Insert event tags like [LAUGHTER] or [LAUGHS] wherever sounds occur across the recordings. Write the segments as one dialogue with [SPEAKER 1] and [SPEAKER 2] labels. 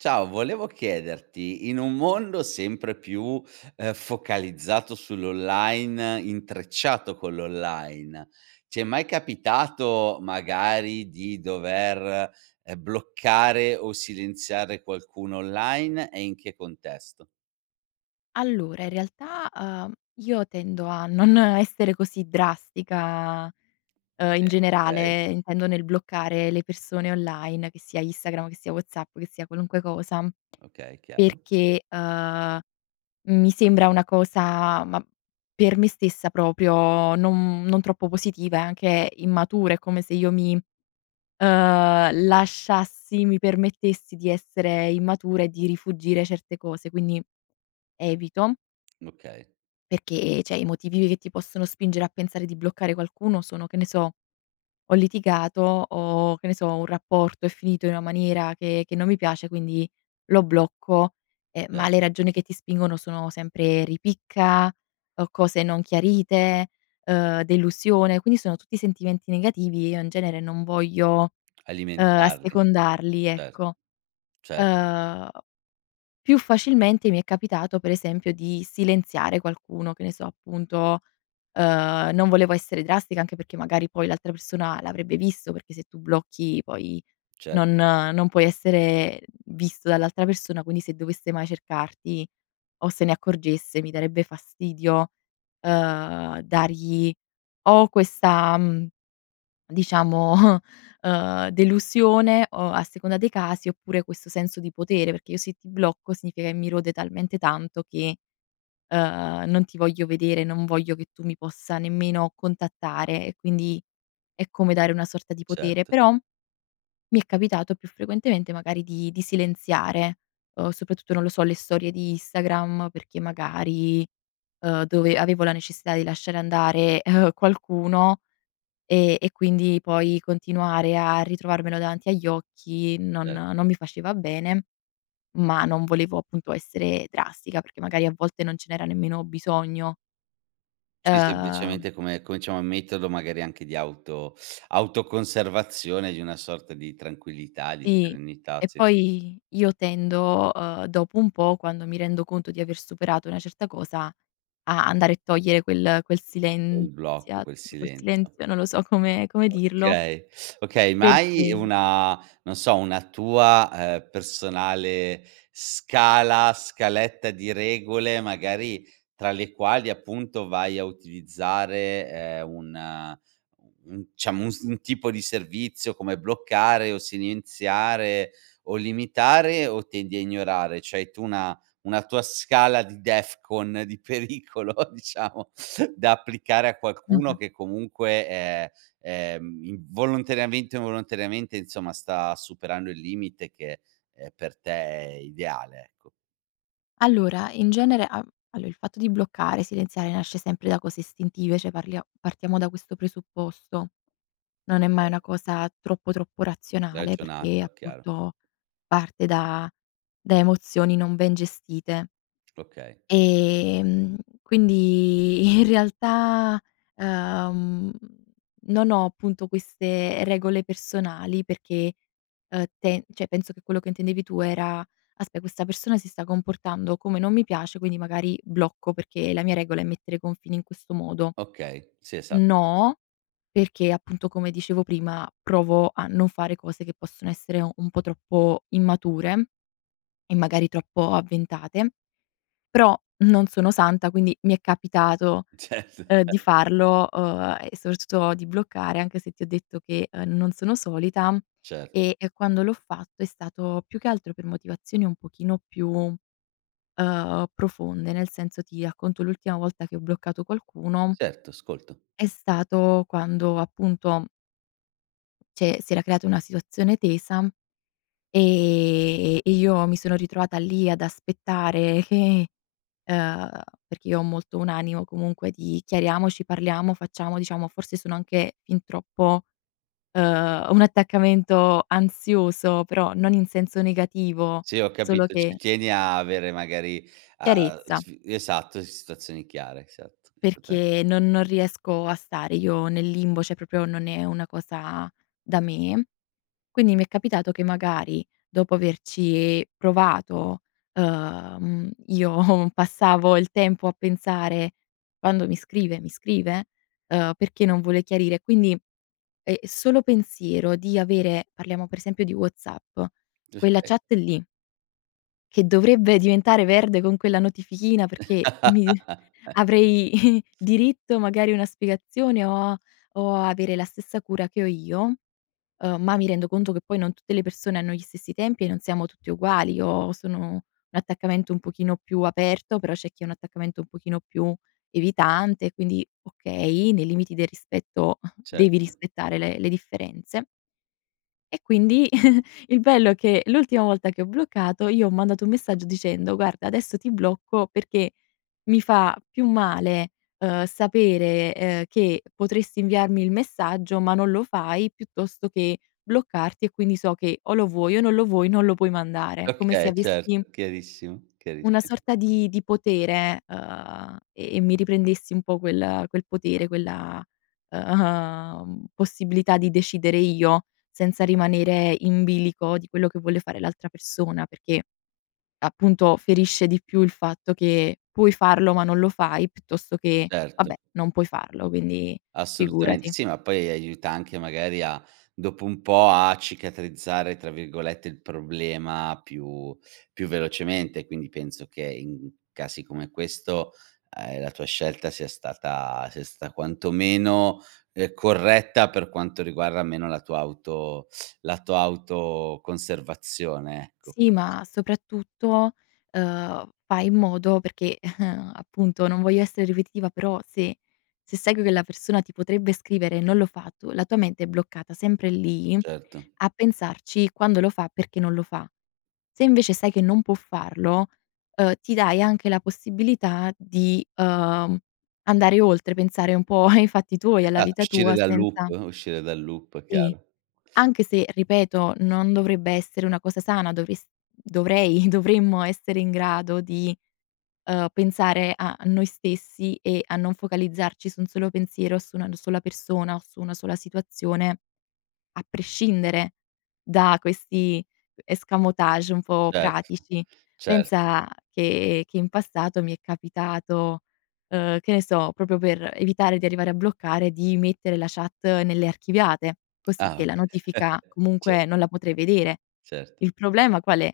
[SPEAKER 1] Ciao, volevo chiederti, in un mondo sempre più, ehm, focalizzato sull'online, intrecciato con l'online, ti è mai capitato, magari, di dover, ehm, bloccare o silenziare qualcuno online e in che contesto?
[SPEAKER 2] Allora in realtà, ehm, io tendo a non essere così drastica, ehm, in
[SPEAKER 1] Vero, okay.
[SPEAKER 2] generale intendo nel bloccare le persone online, che sia Instagram, che sia WhatsApp, che sia qualunque cosa.
[SPEAKER 1] Okay, chiaro.
[SPEAKER 2] Perché, ehm, mi sembra una cosa ma per me stessa proprio non non troppo positiva e anche immatura, è come se io mi, ehm, lasciassi mi permettessi di essere immatura e di rifuggire certe cose. Quindi evito
[SPEAKER 1] Okay.
[SPEAKER 2] perché, cioè, i motivi che ti possono spingere a pensare di bloccare qualcuno sono che ne so, ho litigato, o che ne so, un rapporto è finito in una maniera che che non mi piace, quindi lo blocco; ehm, ma
[SPEAKER 1] Cer
[SPEAKER 2] le ragioni che ti spingono sono sempre ripicca, o cose non chiarite, ehm, delusione; quindi sono tutti sentimenti negativi, io in genere non voglio, ehm,
[SPEAKER 1] Alimentarle.
[SPEAKER 2] assecondarli,
[SPEAKER 1] Certo.
[SPEAKER 2] ecco.
[SPEAKER 1] Cer
[SPEAKER 2] Ehm, più facilmente mi è capitato per esempio di silenziare qualcuno, che ne so, appunto, ehm, non volevo essere drastica, anche perché magari poi l'altra persona l'avrebbe visto, perché se tu blocchi poi,
[SPEAKER 1] Cer
[SPEAKER 2] non non puoi essere visto dall'altra persona, quindi se dovesse mai cercarti, o se ne accorgesse mi darebbe fastidio, ehm, dargli o questa, mhmm, diciamo, ehm, delusione o a seconda dei casi oppure questo senso di potere, perché io se ti blocco significa che mi rode talmente tanto che, ehm, non ti voglio vedere, non voglio che tu mi possa nemmeno contattare e quindi è come dare una sorta di potere.
[SPEAKER 1] Certo.
[SPEAKER 2] Però mi è capitato più frequentemente magari di di silenziare, uhm, soprattutto, non lo so, le storie di Instagram perché magari, ehm, dove avevo la necessità di lasciare andare, ehm, qualcuno, e e quindi poi continuare a ritrovarmelo davanti agli occhi non
[SPEAKER 1] Certo.
[SPEAKER 2] non mi faceva bene, ma non volevo appunto essere drastica, perché magari a volte non ce n'era nemmeno bisogno.
[SPEAKER 1] Sì,
[SPEAKER 2] Uhm
[SPEAKER 1] semplicemente come cominciamo a metterlo magari anche di auto [SUCKS TEETH] autoconservazione di una sorta di tranquillità, di
[SPEAKER 2] Sì,
[SPEAKER 1] serenità,
[SPEAKER 2] e
[SPEAKER 1] sì
[SPEAKER 2] poi io tendo, uhm, dopo un po', quando mi rendo conto di aver superato una certa cosa, a andare e togliere quel quel
[SPEAKER 1] Quel blocco,
[SPEAKER 2] silenzia
[SPEAKER 1] quel
[SPEAKER 2] quel
[SPEAKER 1] silenzio.
[SPEAKER 2] silenzio, non lo so come come dirlo
[SPEAKER 1] Okay, okay, ma hai
[SPEAKER 2] perché
[SPEAKER 1] una non so, una tua, ehm, personale scala, scaletta di regole, magari, tra le quali appunto vai a utilizzare, ehm, un u un diciamo, un s un tipo di servizio come bloccare o silenziare, o limitare, o tendi a ignorare? C'hai tu una una tua scala di DEFCON di pericolo, diciamo, da applicare a qualcuno
[SPEAKER 2] Mh-mh.
[SPEAKER 1] che comunque è è, mhmm, in volontariamente o involontariamente, insomma, sta superando il limite che, ehm, per te è ideale, ecco.
[SPEAKER 2] Allora, in genere a allora il fatto di bloccare, silenziare nasce sempre da cose istintive, cioè parlia partiamo da questo presupposto. Non è mai
[SPEAKER 1] Okay.
[SPEAKER 2] una cosa troppo, troppo razionale, perché
[SPEAKER 1] [UNINTELLIGIBLE] chiaro.
[SPEAKER 2] appunto parte da da emozioni non ben gestite
[SPEAKER 1] Okay.
[SPEAKER 2] ehm, quindi in realtà, uhm, non ho appunto queste regole personali, perché, uhm, te cioè, penso che quello che intendevi tu era: “Aspe questa persona si sta comportando come non mi piace, quindi magari blocco perché la mia regola è mettere i confini in questo modo.”
[SPEAKER 1] Okay, sì esa
[SPEAKER 2] No, perché appunto, come dicevo prima, provo a non fare cose che possono essere un po' troppo immature e magari troppo avventate, però non sono santa, quindi mi è capitato,
[SPEAKER 1] Certo.
[SPEAKER 2] uhm, di farlo, uhm, e soprattutto di bloccare, anche se ti ho detto che, uhm, non sono solita,
[SPEAKER 1] Cert
[SPEAKER 2] e e quando l'ho fatto è stato più che altro per motivazioni un pochino più, uhm, profonde, nel senso, ti racconto l'ultima volta che ho bloccato qualcuno
[SPEAKER 1] Certo, ascolto.
[SPEAKER 2] è stato quando appunto Cioè si era creata una situazione tesa, ehm, e io mi sono ritrovata lì ad aspettare che uhm, perché io ho molto un animo comunque di chiariamoci, parliamo, facciamo, diciamo, forse sono anche fin troppo, uhm, un attaccamento ansioso, però, non in senso negativo,
[SPEAKER 1] Sì ho
[SPEAKER 2] solo
[SPEAKER 1] capito ci
[SPEAKER 2] che
[SPEAKER 1] tieni a avere magari a
[SPEAKER 2] Chiarezza.
[SPEAKER 1] sf esatto, situazioni chiare esatto esattame
[SPEAKER 2] Perché, non non riesco a stare io nel limbo, cioè proprio non è una cosa da me. Quindi mi è capitato che magari, dopo averci provato, uhm, io passavo il tempo a pensare: "Quando mi scrive? Mi scrive?"; uhm, "Perché non vuole chiarire?" Quindi è è solo pensiero di avere parliamo per esempio di WhatsApp,
[SPEAKER 1] Gius
[SPEAKER 2] quella
[SPEAKER 1] [UNINTELLIGIBLE]
[SPEAKER 2] chat lì che dovrebbe diventare verde con quella notifichina perché mi
[SPEAKER 1] [LAUGHS]
[SPEAKER 2] avrei [CHUCKLES] diritto magari una spiegazione, o a o a avere la stessa cura che ho io, uhm, ma mi rendo conto che poi non tutte le persone hanno gli stessi tempi e non siamo tutti uguali. Io sono un attaccamento un pochino più aperto, però c'è chi ha un attaccamento un pochino più evitante, quindi okay, nei limiti del rispetto
[SPEAKER 1] Cert
[SPEAKER 2] devi rispettare le le differenze E quindi [CHUCKLES] il bello che l'ultima volta che ho bloccato, io ho mandato un messaggio dicendo: "Guarda adesso ti blocco perché mi fa più male, uhm, sapere, ehm, che potresti inviarmi il messaggio ma non lo fai piuttosto che, bloccarti e quindi so che o lo vuoi o non lo vuoi non lo puoi mandare". Come se
[SPEAKER 1] Okay
[SPEAKER 2] avessi
[SPEAKER 1] certo, chiarissimo,
[SPEAKER 2] una
[SPEAKER 1] chiarissi
[SPEAKER 2] sorta di di potere, uhm, e e mi riprendessi un po' quel quel potere quella, uhm, possibilità di decidere io, senza rimanere in bilico di quello che vuole fare l'altra persona perché, appunto ferisce di più il fatto che, puoi farlo ma non lo fai piuttosto che,
[SPEAKER 1] Certo.
[SPEAKER 2] vabbè non puoi farlo quindi,
[SPEAKER 1] Assolutamente
[SPEAKER 2] figurati.
[SPEAKER 1] sì, ma poi, aiuta anche magari a dopo un po', a "cicatrizzare" tra virgolette il problema più, più velocemente, quindi penso che, in casi come questo, uhm, la tua scelta sia stata sia stata quanto meno, uhm, corretta per quanto riguarda almeno la tua auto la tua autoconservazione ecco.
[SPEAKER 2] Sì ma, soprattutto, uhm, fai in modo perché, [CHUCKLES] appunto, non voglio essere ripetitiva però se se sai che la persona ti potrebbe scrivere e non lo fa, tu, la tua mente è bloccata sempre lì,
[SPEAKER 1] Certo.
[SPEAKER 2] a pensarci quando lo fa, perché non lo fa. Se invece sai che non può farlo, uhm, ti dai anche la possibilità di, uhm, andare oltre, pensare un po' [CHUCKLES] ai fatti tuoi alla
[SPEAKER 1] Esat
[SPEAKER 2] vita
[SPEAKER 1] uscire
[SPEAKER 2] tua
[SPEAKER 1] dal loop,
[SPEAKER 2] senza
[SPEAKER 1] uscire dal loop,
[SPEAKER 2] Sì
[SPEAKER 1] chiaro.
[SPEAKER 2] anche se ripeto, non dovrebbe essere una cosa sana, dovres dovrei, dovremmo essere in grado di, uhm, pensare a noi stessi e a non focalizzarci su un solo pensiero, su una sola persona o su una sola situazione, a prescindere da questi escamotage un po'
[SPEAKER 1] Certo,
[SPEAKER 2] pratici.
[SPEAKER 1] cer
[SPEAKER 2] Pensa, che che in passato mi è capitato, uhm, che ne so proprio per evitare di arrivare a bloccare, di mettere la chat nelle archiviate, così
[SPEAKER 1] Ah
[SPEAKER 2] che la
[SPEAKER 1] okay
[SPEAKER 2] notifica
[SPEAKER 1] [CHUCKLES] ce
[SPEAKER 2] comunque non la potrei vedere.
[SPEAKER 1] Certo.
[SPEAKER 2] Il problema qual è?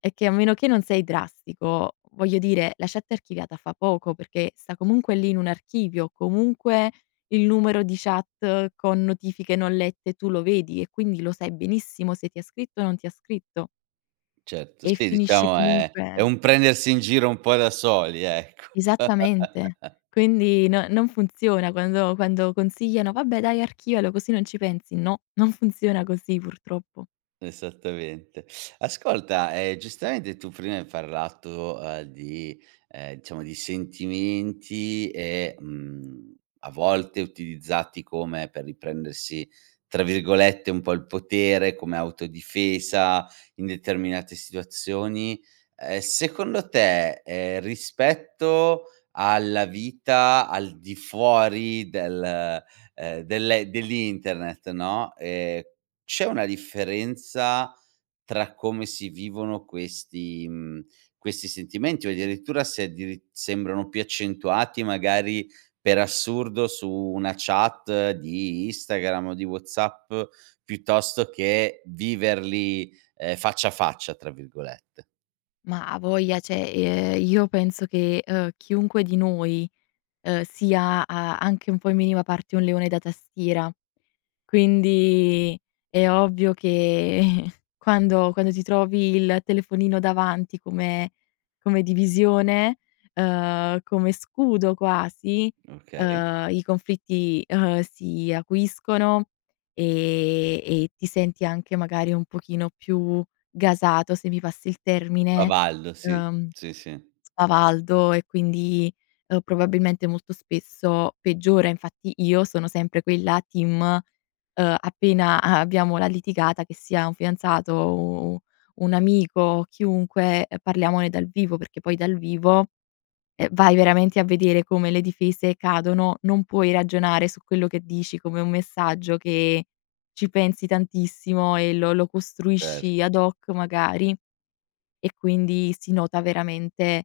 [SPEAKER 2] È che a meno che non sei drastico, voglio dire la chat archiviata fa poco perché, sta comunque lì in un archivio, comunque il numero di chat con notifiche non lette tu lo vedi e quindi lo sai benissimo se ti ha scritto o non ti ha scritto.
[SPEAKER 1] Certo,
[SPEAKER 2] E
[SPEAKER 1] sì,
[SPEAKER 2] finisci
[SPEAKER 1] diciamo è è
[SPEAKER 2] comunque
[SPEAKER 1] un prendersi in giro un po' da soli ecco.
[SPEAKER 2] Esattamente.
[SPEAKER 1] [LAUGHS]
[SPEAKER 2] Quindi no non funziona quando quando consigliano: "Vabbè, dai, archivialo, così non ci pensi." No, non funziona così, purtroppo.
[SPEAKER 1] Esattamente. Ascolta, ehm, giustamente tu prima hai parlato, ehm, di ehm, diciamo di sentimenti e, mhmm, a volte utilizzati come per riprendersi, tra virgolette un po' "il potere", come autodifesa in determinate situazioni, ehm, secondo te, ehm, rispetto alla vita al di fuori del ehm, dell'e dell'internet, no, ehm, c'è una differenza tra come si vivono questi mhmm, questi sentimenti? O addirittura se addiritt sembrano più accentuati magari, per assurdo, su una chat di Instagram o di WhatsApp, piuttosto che viverli, ehm, "faccia a faccia" tra virgolette?
[SPEAKER 2] Ma avoglia, cioè, ehm, io penso che, ehm, chiunque di noi, ehm, sia a anche un po', in minima parte, un leone da tastiera. Quindi, è ovvio che, quando quando ti trovi il telefonino davanti come come divisione, ehm, come scudo quasi,
[SPEAKER 1] Okay.
[SPEAKER 2] ehm, i conflitti, ehm, si acuiscono, e e ti senti anche, magari, un pochino più gasato, se mi passi il termine,
[SPEAKER 1] Spavaldo, sì.
[SPEAKER 2] ehm,
[SPEAKER 1] Sì, sì.
[SPEAKER 2] spavaldo, e quindi, ehm, probabilmente molto spesso peggiora. Infatti, io sono sempre quella team: ehm, appena a abbiamo la litigata, che sia un fidanzato, o u u un amico o chiunque, ehm, parliamone dal vivo, perché poi dal vivo, eh, vai veramente a vedere come le difese cadono. Non puoi ragionare su quello che dici come un messaggio, che ci pensi tantissimo e lo lo costruisci
[SPEAKER 1] Certo.
[SPEAKER 2] ad hoc, magari; e quindi si nota veramente,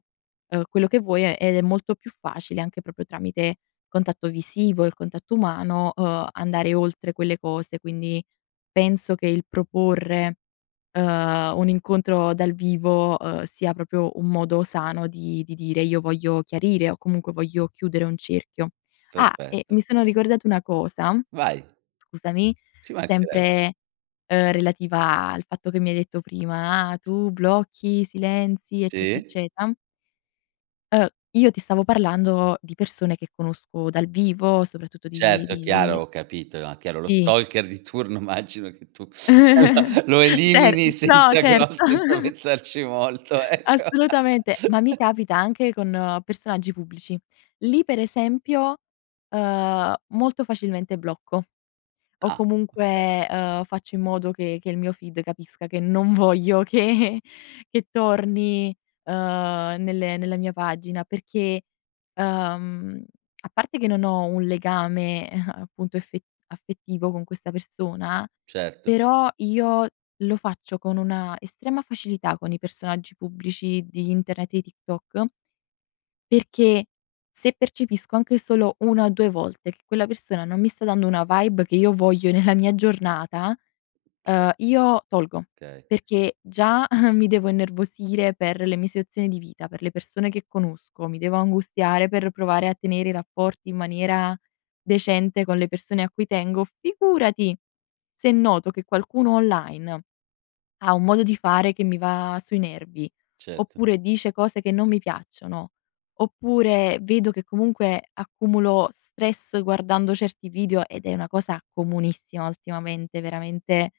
[SPEAKER 2] uhm, quello che vuoi e ed è molto più facile anche proprio tramite contatto visivo, il contatto umano, uhm, andare oltre quelle cose. Quindi, penso che il proporre, ehm, un incontro dal vivo, ehm, sia proprio un modo sano di di dire: "Io voglio chiarire", o comunque, "voglio chiudere un cerchio". Ah! E
[SPEAKER 1] Perfetto.
[SPEAKER 2] mi sono ricordata una cosa,
[SPEAKER 1] Vai!
[SPEAKER 2] scusami,
[SPEAKER 1] Ci manchereb
[SPEAKER 2] sempre, ehm, relativa al fatto che mi hai detto prima: "Ah, tu blocchi, silenzi, eccetera,
[SPEAKER 1] Sì.
[SPEAKER 2] eccetera" Uh, io ti stavo parlando di persone che conosco dal vivo, soprattutto di
[SPEAKER 1] Certo, è
[SPEAKER 2] di
[SPEAKER 1] chiaro, ho capito, a chiaro. Lo
[SPEAKER 2] Sì.
[SPEAKER 1] stalker di turno immagino che tu,
[SPEAKER 2] [GIGGLES]
[SPEAKER 1] lo
[SPEAKER 2] Cer
[SPEAKER 1] elimini
[SPEAKER 2] No,
[SPEAKER 1] senza grosse
[SPEAKER 2] certo.
[SPEAKER 1] senza
[SPEAKER 2] [GIGGLES]
[SPEAKER 1] pensarci molto, ecco.
[SPEAKER 2] Assolutamente, ma mi
[SPEAKER 1] [LAUGHS]
[SPEAKER 2] capita anche con personaggi pubblici. Lì per esempio, ehm, molto facilmente blocco, o
[SPEAKER 1] Ah, okay.
[SPEAKER 2] comunque, ehm, faccio in modo che che il mio feed capisca che non voglio che che torni, ehm, nelle nella mia pagina perché, uhm, a parte che non ho un legame, [CHUCKLES] appunto effe affettivo con questa persona,
[SPEAKER 1] Certo.
[SPEAKER 2] però io lo faccio con una estrema facilità con i personaggi pubblici di internet e TikTok perché se percepisco anche solo 1 o 2 volte che quella persona non mi sta dando una vibe che io voglio nella mia giornata, ehm
[SPEAKER 1] [UNINTELLIGIBLE]
[SPEAKER 2] io tolgo,
[SPEAKER 1] Okay.
[SPEAKER 2] perché già mi devo innervosire per le mie situazioni di vita, per le persone che conosco, mi devo angustiare per provare a tenere i rapporti in maniera, decente con le persone a cui tengo, figurati se noto che qualcuno online ha un modo di fare che mi va sui nervi,
[SPEAKER 1] Cert
[SPEAKER 2] oppure dice cose che non mi piacciono, oppure vedo che comunque accumulo stress guardando certi video ed è una cosa comunissima ultimamente, veramente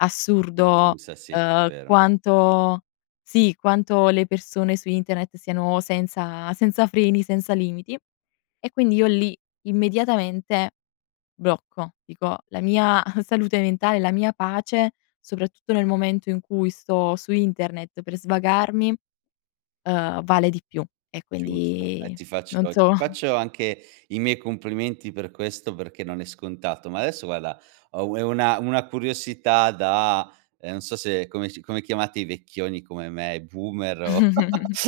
[SPEAKER 2] assurdo,
[SPEAKER 1] [UNINTELLIGIBLE] sì,
[SPEAKER 2] uhm,
[SPEAKER 1] vero.
[SPEAKER 2] quanto Sì, quanto le persone su internet siano senza senza freni, senza limiti. E quindi io lì immediatamente, blocco, dico la mia salute mentale, la mia pace, soprattutto nel momento in cui sto su internet per svagarmi, ehm, vale di più e
[SPEAKER 1] Giusto, e
[SPEAKER 2] quindi
[SPEAKER 1] ti faccio
[SPEAKER 2] non
[SPEAKER 1] ti
[SPEAKER 2] so.
[SPEAKER 1] faccio anche i miei complimenti per questo perché non è scontato, ma adesso, guarda, ho u una una curiosità da, ehm, non so come s come chiamate i vecchioni come me, boomer o o
[SPEAKER 2] [GIGGLES]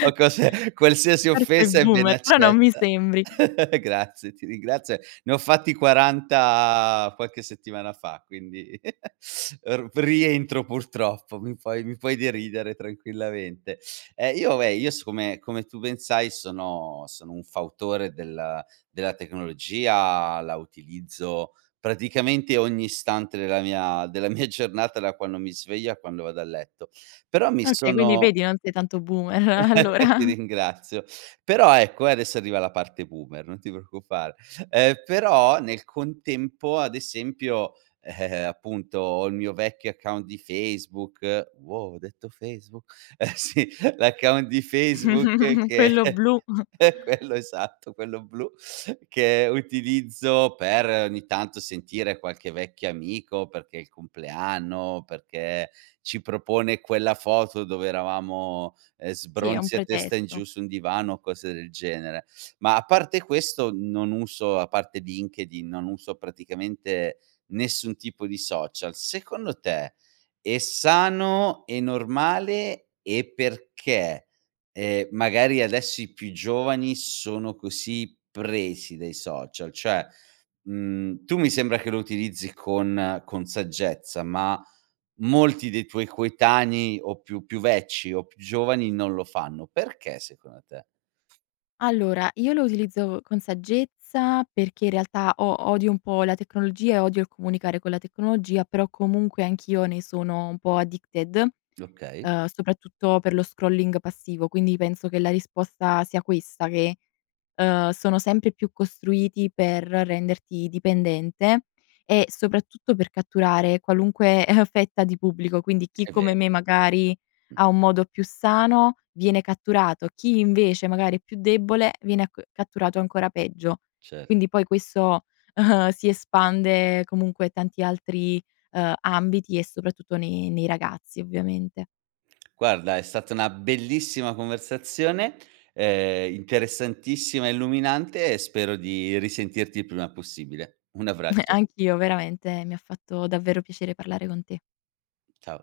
[SPEAKER 1] o cose, qualsiasi
[SPEAKER 2] Forse
[SPEAKER 1] offesa è ben
[SPEAKER 2] boomer però non mi
[SPEAKER 1] accetta.
[SPEAKER 2] sembri.
[SPEAKER 1] [LAUGHS] Grazie, ti ringrazio, ne ho fatti 40 qualche settimana fa, quindi [LAUGHS] r rientro purtroppo, mi puoi mi puoi deridere tranquillamente. Eh, io vabbè, io siccome, come tu ben sai, sono sono un fautore della della tecnologia, la utilizzo praticamente ogni istante della mia della mia giornata, da quando mi sveglio a quando vado a letto. Però mi
[SPEAKER 2] Okay quindi
[SPEAKER 1] sono
[SPEAKER 2] vedi, non sei tanto boomer,
[SPEAKER 1] [LAUGHS] ti
[SPEAKER 2] allora.
[SPEAKER 1] ringrazio. Però ecco, e adesso arriva la parte boomer, non ti preoccupare. Ehm, però nel contempo, ad esempio, ehm, appunto, ho il mio vecchio account di Facebook, wow, ho detto Facebook, eh sì, l'account di Facebook,
[SPEAKER 2] [CHUCKLES]
[SPEAKER 1] che
[SPEAKER 2] Quello blu. [CHUCKLES]
[SPEAKER 1] è quello esatto, quello blu, che utilizzo per ogni tanto sentire qualche vecchio amico, perché è il compleanno, perché ci propone quella foto dove eravamo, eh,
[SPEAKER 2] Sì, è un
[SPEAKER 1] sbronzi a testa in giù
[SPEAKER 2] pretesto.
[SPEAKER 1] su un divano o cose del genere. Ma a parte questo, non uso a parte LinkedIn, non uso praticamente nessun tipo di social. Secondo te, è sano e normale e perché? Ehm, magari adesso i più giovani sono così presi dai social, cioè, mhmm, tu mi sembra che lo utilizzi con con saggezza, ma molti dei tuoi coetanei o più più vecchi o più giovani non lo fanno, perché secondo te?
[SPEAKER 2] Allora io lo utilizzo con saggezza perché in realtà o odio un po' la tecnologia e odio il comunicare con la tecnologia. Però comunque anch'io ne sono un po' addicted
[SPEAKER 1] Okay.
[SPEAKER 2] ehm, soprattutto per lo scrolling passivo. Quindi penso che la risposta sia questa che, uhm, sono sempre più costruiti per renderti dipendente e soprattutto per catturare qualunque eh, fetta di pubblico. Quindi chi
[SPEAKER 1] È
[SPEAKER 2] come
[SPEAKER 1] vero.
[SPEAKER 2] me, magari
[SPEAKER 1] Mh.
[SPEAKER 2] ha un modo più sano, viene catturato. Chi invece magari è più debole viene catturato ancora peggio.
[SPEAKER 1] Cert
[SPEAKER 2] Quindi poi questo [CHUCKLES] si espande comunque a tanti altri, uhm, ambiti e soprattutto nei nei ragazzi, ovviamente.
[SPEAKER 1] Guarda, è stata una bellissima conversazione, ehm, interessantissima, illuminante e spero di risentirti il prima possibile. Un
[SPEAKER 2] [CHUCKLES]
[SPEAKER 1] abbraccio.
[SPEAKER 2] Anch'io veramente mi ha fatto davvero piacere parlare con te.
[SPEAKER 1] Ciao.